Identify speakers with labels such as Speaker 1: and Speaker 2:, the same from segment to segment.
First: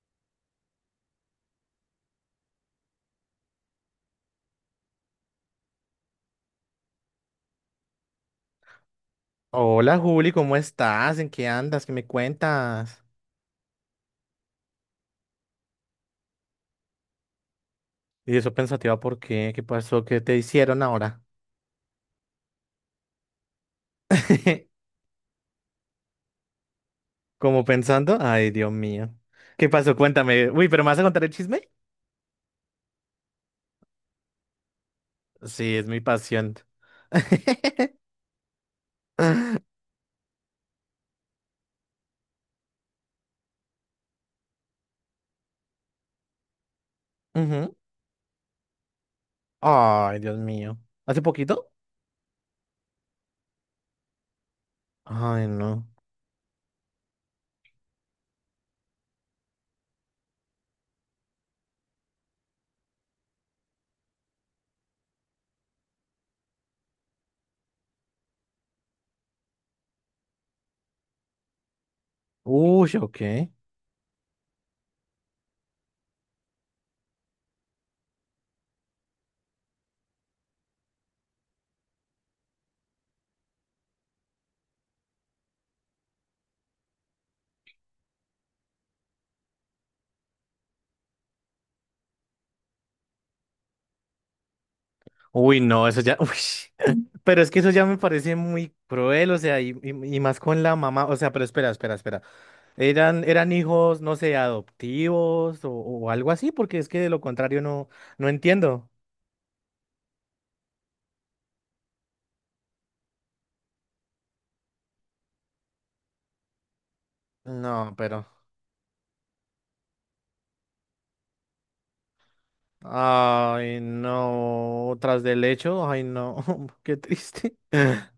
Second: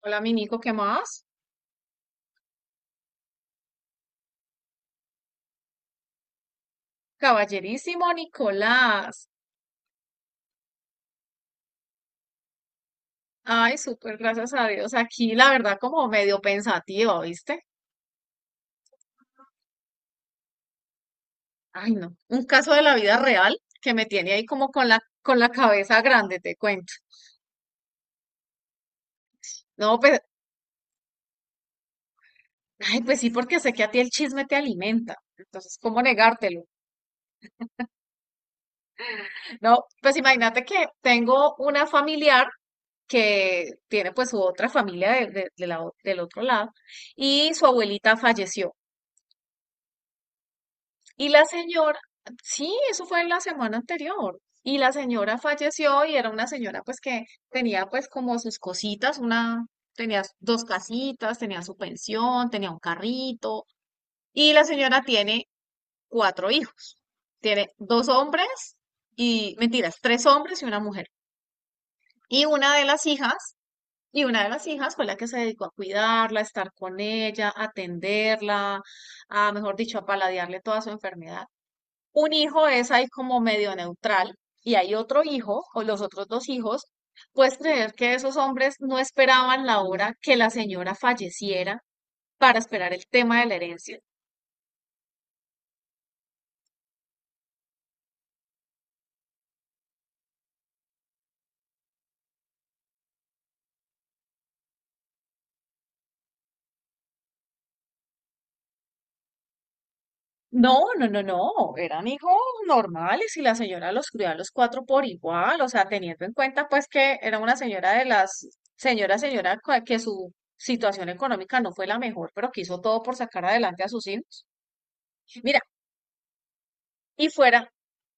Speaker 1: Hola, mi Nico, ¿qué más? Caballerísimo Nicolás.
Speaker 2: Hola Juli, ¿cómo estás? ¿En qué andas? ¿Qué me cuentas?
Speaker 1: Ay, súper, gracias a Dios. Aquí, la verdad, como medio pensativa, ¿viste?
Speaker 2: Y eso pensativa, ¿por qué? ¿Qué pasó? ¿Qué te hicieron ahora?
Speaker 1: Ay, no. Un caso de la vida real que me tiene ahí como con la, con la cabeza grande, te cuento.
Speaker 2: Como pensando, ay Dios mío. ¿Qué pasó?
Speaker 1: No, pues,
Speaker 2: Cuéntame. Uy, ¿pero me vas a contar el chisme?
Speaker 1: ay, pues sí, porque sé que a ti el chisme te alimenta. Entonces,
Speaker 2: Sí, es
Speaker 1: ¿cómo
Speaker 2: mi pasión.
Speaker 1: negártelo? No, pues imagínate que tengo una familiar que tiene pues su otra familia del otro lado y su
Speaker 2: Ujú.
Speaker 1: abuelita falleció.
Speaker 2: Ay, Dios mío. ¿Hace
Speaker 1: Y la
Speaker 2: poquito?
Speaker 1: señora, sí, eso fue la semana anterior. Y la señora
Speaker 2: Ay, no.
Speaker 1: falleció y era una señora pues que tenía pues como sus cositas, tenía dos casitas, tenía su pensión, tenía un carrito. Y la señora tiene cuatro hijos. Tiene dos hombres y, mentiras, tres hombres y una mujer. Y una de
Speaker 2: Uy,
Speaker 1: las
Speaker 2: ok.
Speaker 1: hijas, y una de las hijas fue la que se dedicó a cuidarla, a estar con ella, a atenderla, a, mejor dicho, a paladearle toda su enfermedad. Un hijo es ahí como medio neutral y hay otro hijo o los otros dos hijos. Puedes creer que esos hombres no esperaban la hora que la señora falleciera para esperar el tema de la herencia.
Speaker 2: Uy, no, eso ya. Uy. Pero es que eso ya me parece muy cruel, o sea, y más con la mamá. O sea, pero espera, espera, espera. Eran hijos, no sé, adoptivos o algo así, porque es que de lo contrario no, no entiendo.
Speaker 1: No, no, no, no, eran hijos normales y la señora los crió a los cuatro por igual, o sea, teniendo en cuenta pues que era una señora
Speaker 2: No,
Speaker 1: de
Speaker 2: pero.
Speaker 1: señora, señora, que su situación económica no fue la mejor, pero que hizo todo por sacar
Speaker 2: Ay,
Speaker 1: adelante a sus hijos.
Speaker 2: no. Tras del
Speaker 1: Mira,
Speaker 2: hecho, ay, no. Qué
Speaker 1: y
Speaker 2: triste.
Speaker 1: fuera,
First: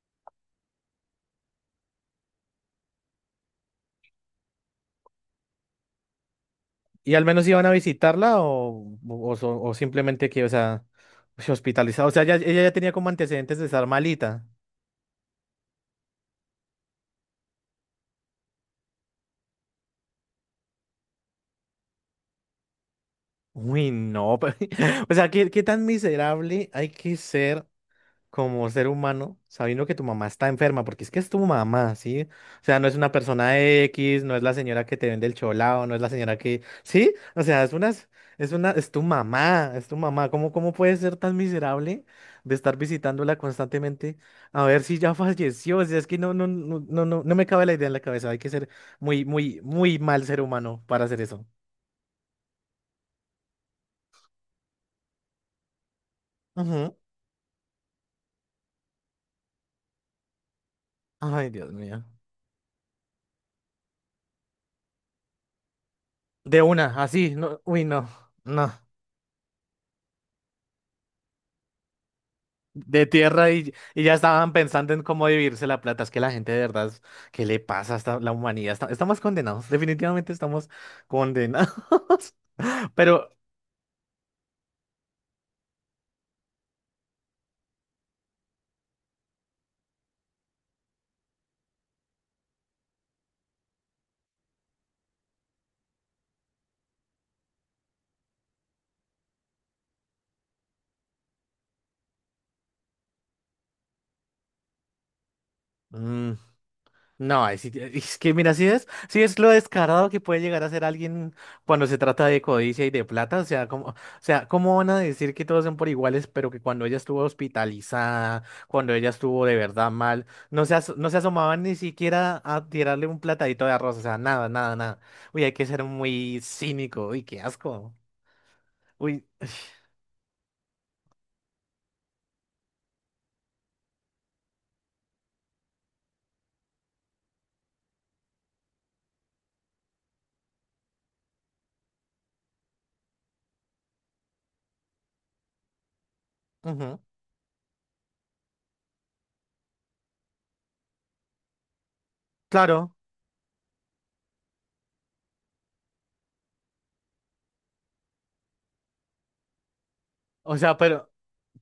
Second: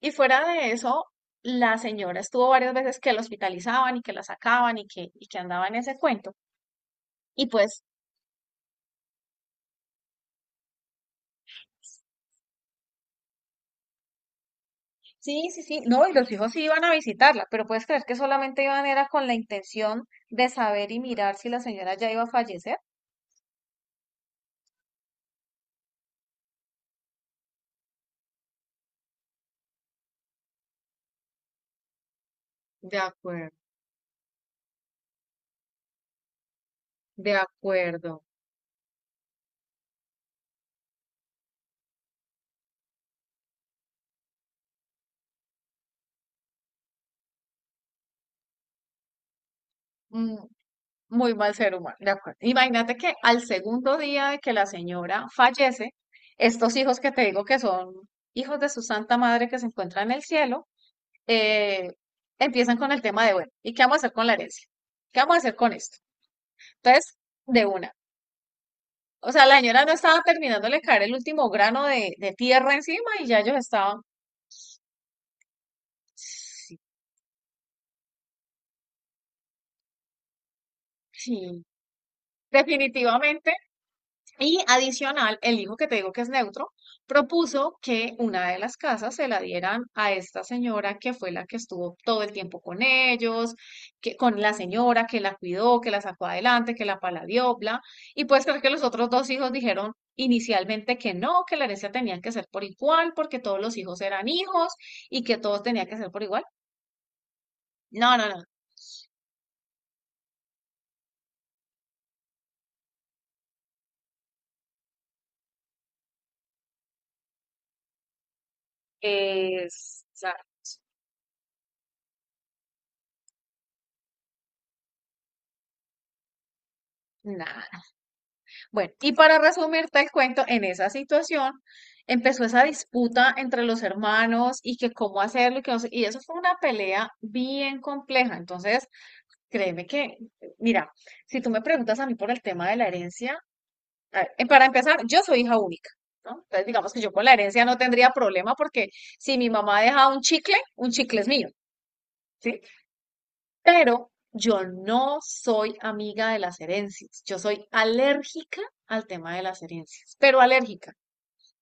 Speaker 1: y fuera de eso, la señora estuvo varias veces que la hospitalizaban y que la sacaban y que andaba en ese cuento.
Speaker 2: ¿Y al
Speaker 1: Y
Speaker 2: menos iban a
Speaker 1: pues,
Speaker 2: visitarla o simplemente que, o sea, se hospitalizaba? O sea, ella ya tenía como antecedentes de estar malita.
Speaker 1: Sí, sí, sí. No, y los hijos sí iban a visitarla, pero puedes creer que solamente iban era con la intención de saber y mirar si la señora ya iba a fallecer.
Speaker 2: Uy, no. pero- O sea, qué tan miserable hay que ser? Como ser humano, sabiendo que tu mamá está enferma, porque es que es tu mamá, ¿sí? O sea, no es
Speaker 1: De
Speaker 2: una
Speaker 1: acuerdo,
Speaker 2: persona X, no es la señora que te vende el cholao, no es la señora que, ¿sí?
Speaker 1: de
Speaker 2: O sea,
Speaker 1: acuerdo.
Speaker 2: es una, es tu mamá, es tu mamá. Cómo puedes ser tan miserable de estar visitándola constantemente a ver si ya falleció? O sea, es que no me cabe la idea en la cabeza. Hay que ser muy, muy, muy mal
Speaker 1: Mm,
Speaker 2: ser humano para hacer
Speaker 1: Muy
Speaker 2: eso.
Speaker 1: mal ser humano, de acuerdo. Imagínate que al segundo día de que la señora fallece, estos
Speaker 2: Ujú.
Speaker 1: hijos que te digo que son hijos de su santa madre que se encuentran en el cielo,
Speaker 2: Ay, Dios
Speaker 1: eh,
Speaker 2: mío.
Speaker 1: empiezan con el tema de, bueno, ¿y qué vamos a hacer con la herencia? ¿Qué vamos a hacer con esto?
Speaker 2: De una,
Speaker 1: Entonces,
Speaker 2: así, no,
Speaker 1: de
Speaker 2: uy,
Speaker 1: una.
Speaker 2: no.
Speaker 1: O sea, la señora no estaba terminándole de caer el último grano de tierra
Speaker 2: De
Speaker 1: encima y ya
Speaker 2: tierra
Speaker 1: ellos
Speaker 2: y ya estaban pensando en cómo dividirse la plata. Es que la gente de
Speaker 1: sí,
Speaker 2: verdad, ¿qué le pasa a la humanidad? Estamos condenados, definitivamente estamos
Speaker 1: sí,
Speaker 2: condenados. Pero,
Speaker 1: definitivamente. Y adicional, el hijo que te digo que es neutro propuso que una de las casas se la dieran a esta señora que fue la que estuvo todo el tiempo con ellos, que con la señora que la cuidó, que la sacó adelante, que la paladió, bla. Y puedes creer que los otros dos hijos dijeron inicialmente que no, que la herencia tenía que ser por igual, porque todos los hijos eran hijos y que todos tenía que ser por
Speaker 2: mm,
Speaker 1: igual.
Speaker 2: no, ahí sí
Speaker 1: No,
Speaker 2: es,
Speaker 1: no,
Speaker 2: que
Speaker 1: no.
Speaker 2: mira, si es lo descarado que puede llegar a ser alguien cuando se trata de codicia y de plata, o sea, como, o sea, ¿cómo van a decir que todos son por iguales, pero que cuando ella estuvo hospitalizada, cuando ella estuvo de verdad
Speaker 1: O
Speaker 2: mal,
Speaker 1: sea,
Speaker 2: no se, no se asomaban ni siquiera a tirarle un platadito de arroz, o sea, nada, nada, nada. Uy, hay que ser muy cínico, uy, qué
Speaker 1: nada.
Speaker 2: asco.
Speaker 1: Bueno, y
Speaker 2: Uy,
Speaker 1: para resumirte el cuento, en esa situación empezó esa disputa entre los hermanos y que cómo hacerlo y que no sé- y eso fue una pelea bien compleja. Entonces, créeme que, mira, si tú me preguntas a mí por el tema de la herencia, a ver, para empezar, yo soy hija única, ¿no? Entonces, digamos
Speaker 2: ujú,
Speaker 1: que yo con la herencia no tendría problema porque si mi mamá deja un chicle es mío. ¿Sí?
Speaker 2: claro.
Speaker 1: Pero yo no soy amiga de las herencias. Yo soy alérgica al tema de las herencias, pero
Speaker 2: O sea,
Speaker 1: alérgica.
Speaker 2: pero,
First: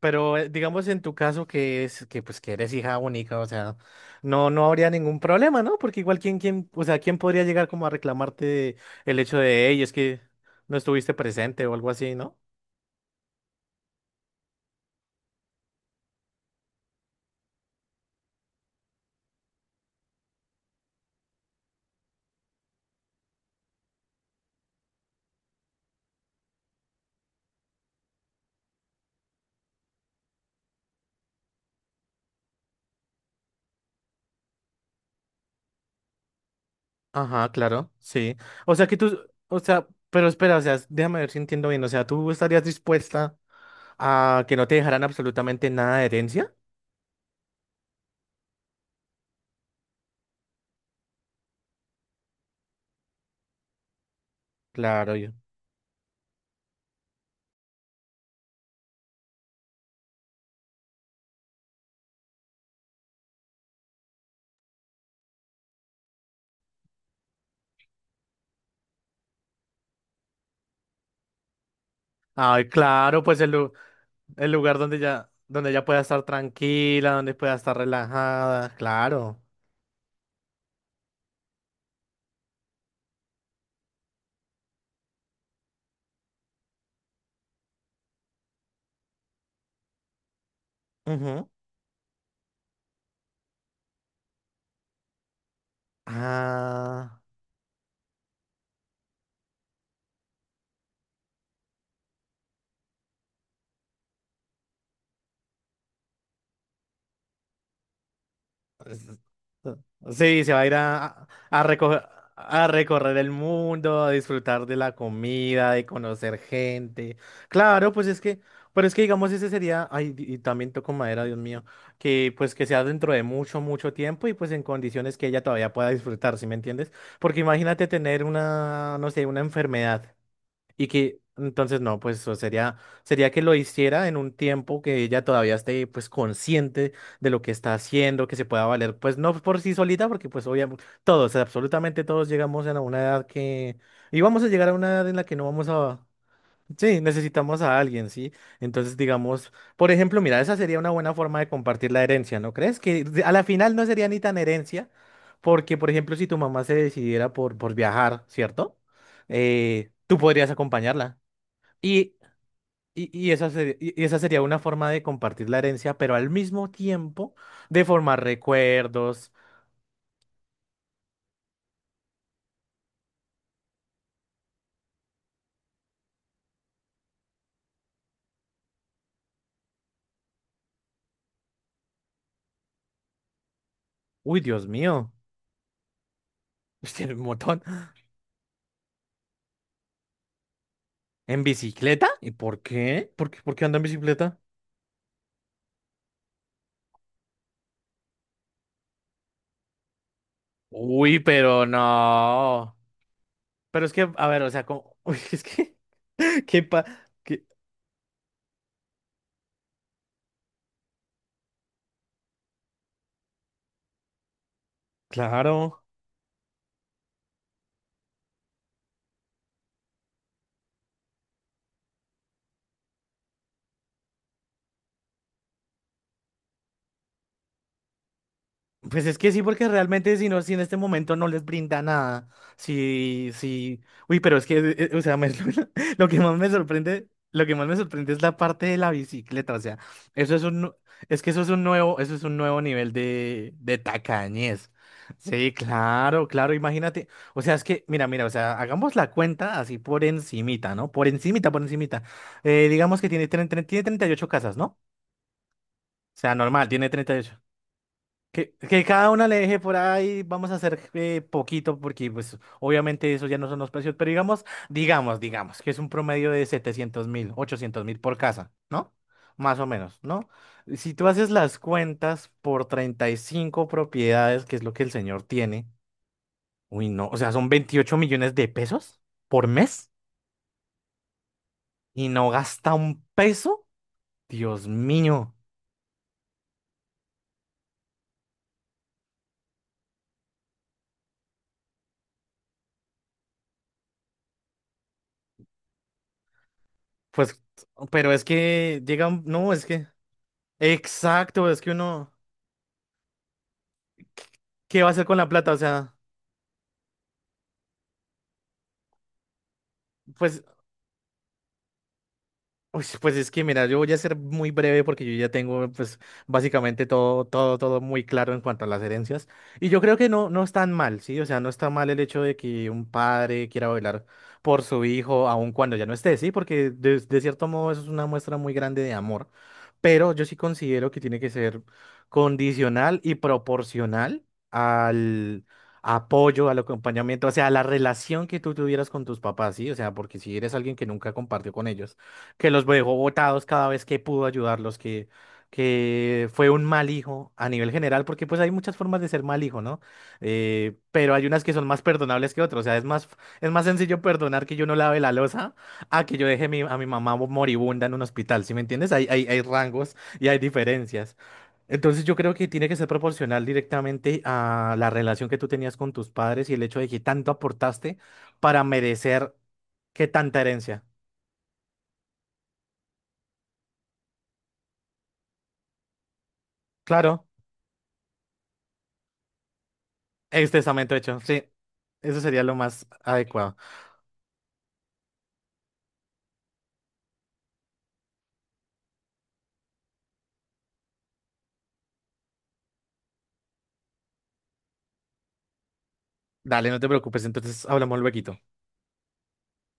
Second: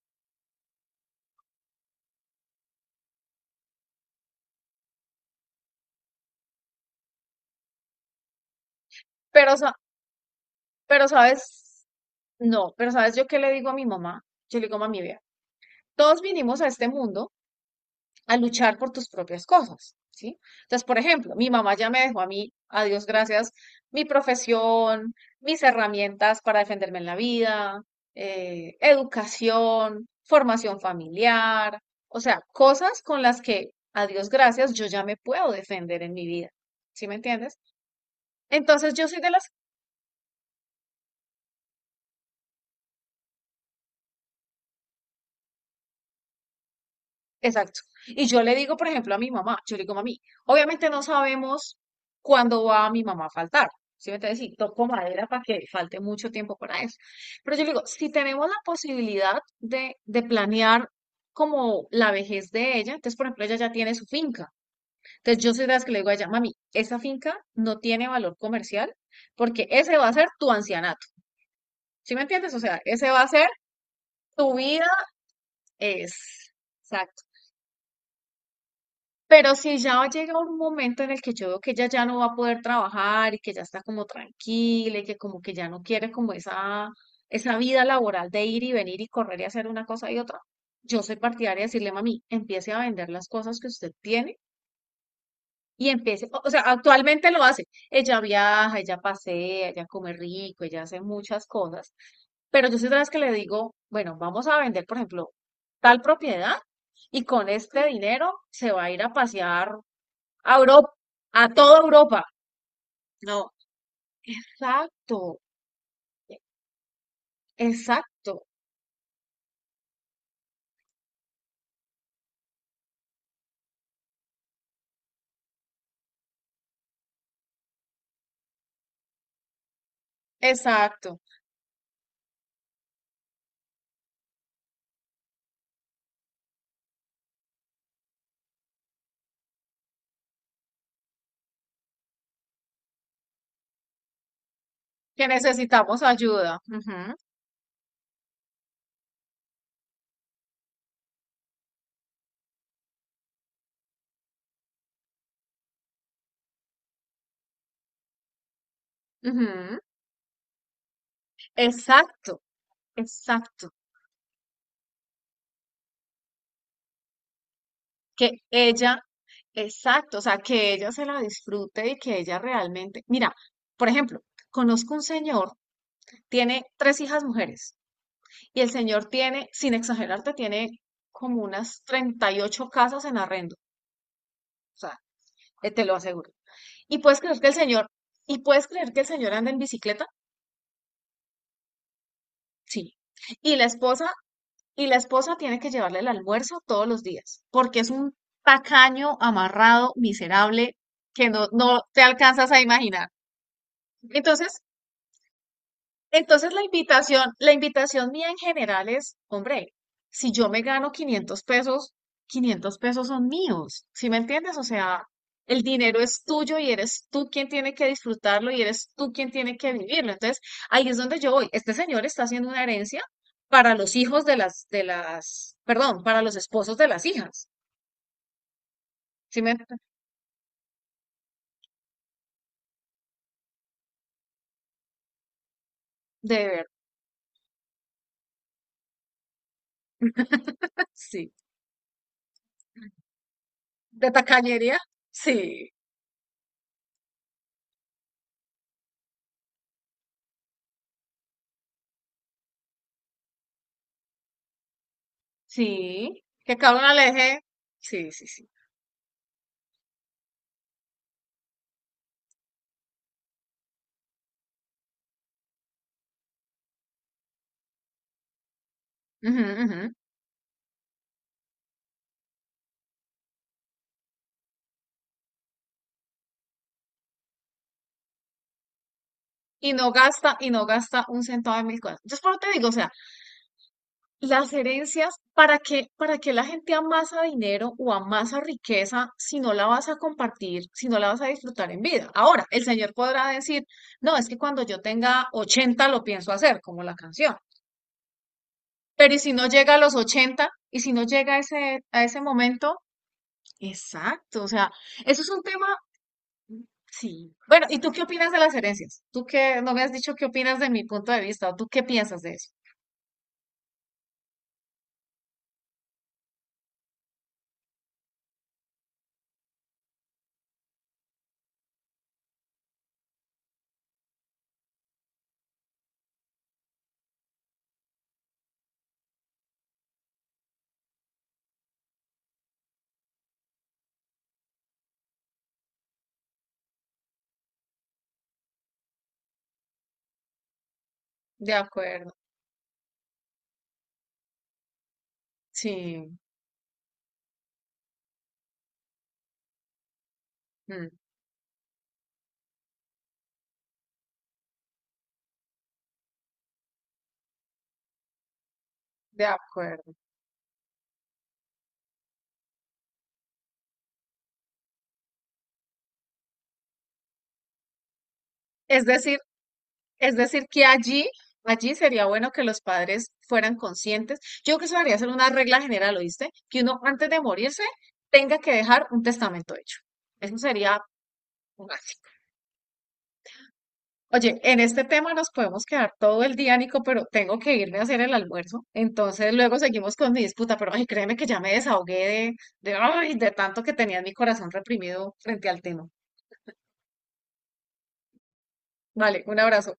Speaker 2: pero digamos en tu caso que es que pues que eres hija única, o sea, no, no habría ningún problema, ¿no? Porque igual quién, o sea, quién podría llegar como a reclamarte el hecho
Speaker 1: Pero,
Speaker 2: de,
Speaker 1: sa-
Speaker 2: hey, es que no
Speaker 1: pero
Speaker 2: estuviste presente o
Speaker 1: sabes,
Speaker 2: algo así, ¿no?
Speaker 1: no, pero sabes yo qué le digo a mi mamá. Yo le digo, mami, vea, todos vinimos a este mundo a luchar por tus propias cosas, ¿sí? Entonces, por ejemplo, mi mamá ya me dejó a mí, a Dios gracias, mi profesión, mis herramientas para defenderme en la vida, educación, formación familiar, o sea, cosas con las que, a Dios gracias, yo ya me puedo defender en mi vida, ¿sí me
Speaker 2: Ajá,
Speaker 1: entiendes?
Speaker 2: claro, sí. O sea
Speaker 1: Entonces,
Speaker 2: que
Speaker 1: yo
Speaker 2: tú,
Speaker 1: soy de las.
Speaker 2: o sea, pero espera, o sea, déjame ver si entiendo bien. O sea, ¿tú estarías dispuesta a que no te dejaran absolutamente nada de herencia?
Speaker 1: Exacto. Y yo le digo, por ejemplo, a mi mamá, yo le digo, mami, obviamente no sabemos cuándo va mi mamá a faltar. ¿Sí me entiendes? Y toco
Speaker 2: Claro,
Speaker 1: madera
Speaker 2: yo.
Speaker 1: para que falte mucho tiempo para eso. Pero yo le digo, si tenemos la posibilidad de planear como la vejez de ella, entonces, por ejemplo, ella ya tiene su finca. Entonces, yo soy de las que le digo a ella, mami, esa finca no tiene valor comercial porque ese va a ser tu ancianato. ¿Sí me entiendes? O
Speaker 2: Ay,
Speaker 1: sea, ese va
Speaker 2: claro,
Speaker 1: a
Speaker 2: pues
Speaker 1: ser
Speaker 2: el
Speaker 1: tu
Speaker 2: lugar
Speaker 1: vida
Speaker 2: donde ya pueda estar
Speaker 1: es.
Speaker 2: tranquila, donde pueda estar relajada, claro.
Speaker 1: Pero si ya llega un momento en el que yo veo que ella ya no va a poder trabajar y que ya está como tranquila y que como que ya no quiere como esa vida laboral de ir y venir y correr y hacer una cosa y otra, yo soy
Speaker 2: Ujú.
Speaker 1: partidaria de decirle, mami, empiece a vender las cosas que usted tiene y empiece, o sea,
Speaker 2: Ah,
Speaker 1: actualmente lo hace. Ella viaja, ella pasea, ella come rico, ella hace muchas cosas, pero yo soy de las que le digo, bueno, vamos a vender, por ejemplo, tal propiedad y con este dinero se va a ir a pasear
Speaker 2: sí, se
Speaker 1: a
Speaker 2: va a ir
Speaker 1: Europa,
Speaker 2: a,
Speaker 1: a
Speaker 2: a,
Speaker 1: toda
Speaker 2: recoger,
Speaker 1: Europa.
Speaker 2: a recorrer el
Speaker 1: No,
Speaker 2: mundo, a disfrutar de la
Speaker 1: exacto,
Speaker 2: comida, de conocer gente. Claro, pues es que,
Speaker 1: exacto,
Speaker 2: pero es que digamos, ese sería, ay, y también toco madera, Dios mío, que pues que sea dentro de mucho, mucho tiempo y pues en condiciones que ella todavía pueda disfrutar, ¿sí me entiendes? Porque imagínate tener una, no sé, una enfermedad. Y
Speaker 1: exacto.
Speaker 2: que entonces no, pues o sería, sería que lo hiciera en un tiempo que ella todavía esté pues consciente de lo que está haciendo, que se pueda valer, pues no por sí solita, porque pues obviamente todos, absolutamente todos llegamos a una edad que, y vamos a llegar a una edad en la
Speaker 1: Que
Speaker 2: que no vamos
Speaker 1: necesitamos
Speaker 2: a,
Speaker 1: ayuda.
Speaker 2: sí,
Speaker 1: Ujú,
Speaker 2: necesitamos a alguien, ¿sí? Entonces, digamos, por ejemplo, mira, esa sería una buena forma de compartir la herencia, ¿no crees? Que a la final no sería ni tan herencia, porque, por ejemplo, si tu mamá se decidiera por viajar, ¿cierto?
Speaker 1: ujú.
Speaker 2: Tú podrías acompañarla. Y,
Speaker 1: Exacto,
Speaker 2: y esa
Speaker 1: exacto.
Speaker 2: sería, y esa sería una forma de compartir la herencia, pero al mismo tiempo de formar
Speaker 1: Que ella,
Speaker 2: recuerdos.
Speaker 1: exacto, o sea, que ella se la disfrute y que ella realmente, mira, por ejemplo, conozco un señor, tiene tres hijas mujeres y el señor tiene, sin exagerarte, tiene como unas 38 casas en arrendo.
Speaker 2: Uy, Dios
Speaker 1: O sea,
Speaker 2: mío,
Speaker 1: te lo aseguro. ¿Y
Speaker 2: tiene
Speaker 1: puedes
Speaker 2: un
Speaker 1: creer que el
Speaker 2: montón.
Speaker 1: señor, y puedes creer que el señor anda en bicicleta?
Speaker 2: ¿En bicicleta? ¿Y por
Speaker 1: Sí.
Speaker 2: qué? Por
Speaker 1: Y la
Speaker 2: qué anda en
Speaker 1: esposa,
Speaker 2: bicicleta?
Speaker 1: y la esposa tiene que llevarle el almuerzo todos los días, porque es un tacaño, amarrado, miserable,
Speaker 2: Uy,
Speaker 1: que no,
Speaker 2: pero
Speaker 1: no te alcanzas a
Speaker 2: no.
Speaker 1: imaginar.
Speaker 2: Pero es que, a ver, o
Speaker 1: Entonces,
Speaker 2: sea, como, uy,
Speaker 1: entonces la
Speaker 2: qué pa,
Speaker 1: invitación,
Speaker 2: qué-
Speaker 1: la invitación mía en general es, hombre, si yo me gano 500 pesos, 500 pesos son míos, ¿sí me entiendes? O sea, el
Speaker 2: claro.
Speaker 1: dinero es tuyo y eres tú quien tiene que disfrutarlo y eres tú quien tiene que vivirlo. Entonces, ahí es donde yo voy. Este señor está haciendo una herencia para los hijos de perdón, para los esposos de las hijas.
Speaker 2: Pues es que
Speaker 1: ¿Sí
Speaker 2: sí,
Speaker 1: me
Speaker 2: porque
Speaker 1: ent-
Speaker 2: realmente si no, si en este momento no les brinda nada, sí, sí, uy, pero es que, o sea, lo que
Speaker 1: De
Speaker 2: más me
Speaker 1: verdad,
Speaker 2: sorprende, lo que más me sorprende es la parte de la bicicleta, o sea, eso es un, nu- es que
Speaker 1: sí.
Speaker 2: eso es un nuevo, eso es un nuevo nivel de
Speaker 1: ¿De
Speaker 2: tacañez.
Speaker 1: tacañería? Sí,
Speaker 2: Sí, claro, claro, imagínate, o sea, es que, mira, mira, o sea, hagamos la cuenta así por encimita, ¿no? Por encimita, por encimita. Digamos que tiene, tiene 38 casas, ¿no? O
Speaker 1: sí.
Speaker 2: sea,
Speaker 1: Que
Speaker 2: normal,
Speaker 1: cada
Speaker 2: tiene
Speaker 1: una le
Speaker 2: treinta y
Speaker 1: deje.
Speaker 2: ocho.
Speaker 1: Sí, sí, sí.
Speaker 2: Que cada una le deje por ahí, vamos a hacer poquito porque pues obviamente eso ya no son los precios, pero digamos, digamos, digamos, que es un promedio de 700.000, 800.000 por casa, ¿no?
Speaker 1: Ujú,
Speaker 2: Más o
Speaker 1: ujú.
Speaker 2: menos, ¿no? Si tú haces las cuentas por 35 propiedades, que es lo que el señor tiene, uy, no, o sea, son 28 millones de pesos por
Speaker 1: Y no
Speaker 2: mes
Speaker 1: gasta, y no gasta un centavo de mil cosas.
Speaker 2: y
Speaker 1: Entonces, por
Speaker 2: no
Speaker 1: eso te digo, o
Speaker 2: gasta
Speaker 1: sea,
Speaker 2: un peso,
Speaker 1: las
Speaker 2: Dios
Speaker 1: herencias,
Speaker 2: mío,
Speaker 1: ¿para qué la gente amasa dinero o amasa riqueza si no la vas a compartir, si no la vas a disfrutar en vida? Ahora, el señor podrá decir, no, es que cuando yo tenga 80 lo pienso hacer, como la canción.
Speaker 2: pues, pero es que llega,
Speaker 1: Pero ¿y si no
Speaker 2: no, es
Speaker 1: llega a
Speaker 2: que,
Speaker 1: los 80? ¿Y si no llega a
Speaker 2: exacto, es que
Speaker 1: ese, a
Speaker 2: uno...
Speaker 1: ese momento? Exacto, o sea,
Speaker 2: ¿Qué va a hacer con
Speaker 1: eso
Speaker 2: la
Speaker 1: es un
Speaker 2: plata? O
Speaker 1: tema.
Speaker 2: sea,
Speaker 1: Sí. Bueno, ¿y tú qué opinas de las herencias? Tú que no me has dicho qué
Speaker 2: pues
Speaker 1: opinas de mi punto de vista, o tú qué piensas de eso.
Speaker 2: uy, pues es que mira, yo voy a ser muy breve porque yo ya tengo pues básicamente todo, todo, todo muy claro en cuanto a las herencias. Y yo creo que no, no es tan mal, ¿sí? O sea, no está mal el hecho de que un padre quiera velar por su hijo aun cuando ya no esté, ¿sí? Porque de cierto modo eso es una muestra muy grande de amor. Pero yo sí considero que tiene que ser condicional y proporcional al apoyo, al acompañamiento, o sea, a la relación que tú tuvieras con tus papás, ¿sí? O sea, porque si eres alguien que nunca
Speaker 1: De
Speaker 2: compartió con ellos
Speaker 1: acuerdo.
Speaker 2: que los dejó botados cada vez que pudo ayudarlos,
Speaker 1: Sí,
Speaker 2: que fue un mal hijo a nivel general, porque pues hay muchas formas de ser mal hijo, ¿no?
Speaker 1: mm,
Speaker 2: Pero hay unas que son más perdonables que otras, o sea, es más sencillo perdonar que yo no lave la loza a que yo a mi mamá moribunda en un hospital, ¿sí me entiendes?
Speaker 1: de
Speaker 2: Hay
Speaker 1: acuerdo.
Speaker 2: rangos y hay diferencias. Entonces yo creo que tiene que ser proporcional directamente a la relación que tú tenías con tus padres y el hecho de que tanto aportaste para
Speaker 1: Es decir,
Speaker 2: merecer que
Speaker 1: es
Speaker 2: tanta
Speaker 1: decir que
Speaker 2: herencia.
Speaker 1: allí sería bueno que los padres fueran conscientes. Yo creo que eso debería ser una regla general, ¿oíste? Que uno antes de
Speaker 2: Claro.
Speaker 1: morirse tenga que dejar un testamento hecho. Eso sería
Speaker 2: Extensamente hecho, sí.
Speaker 1: básico.
Speaker 2: Eso sería lo más adecuado.
Speaker 1: Oye, en este tema nos podemos quedar todo el día, Nico, pero tengo que irme a hacer el almuerzo. Entonces luego seguimos con mi disputa, pero ay, créeme que ya me desahogué de tanto que tenía en mi corazón reprimido frente al tema.
Speaker 2: Dale, no te preocupes, entonces hablamos luego.
Speaker 1: Vale, un abrazo.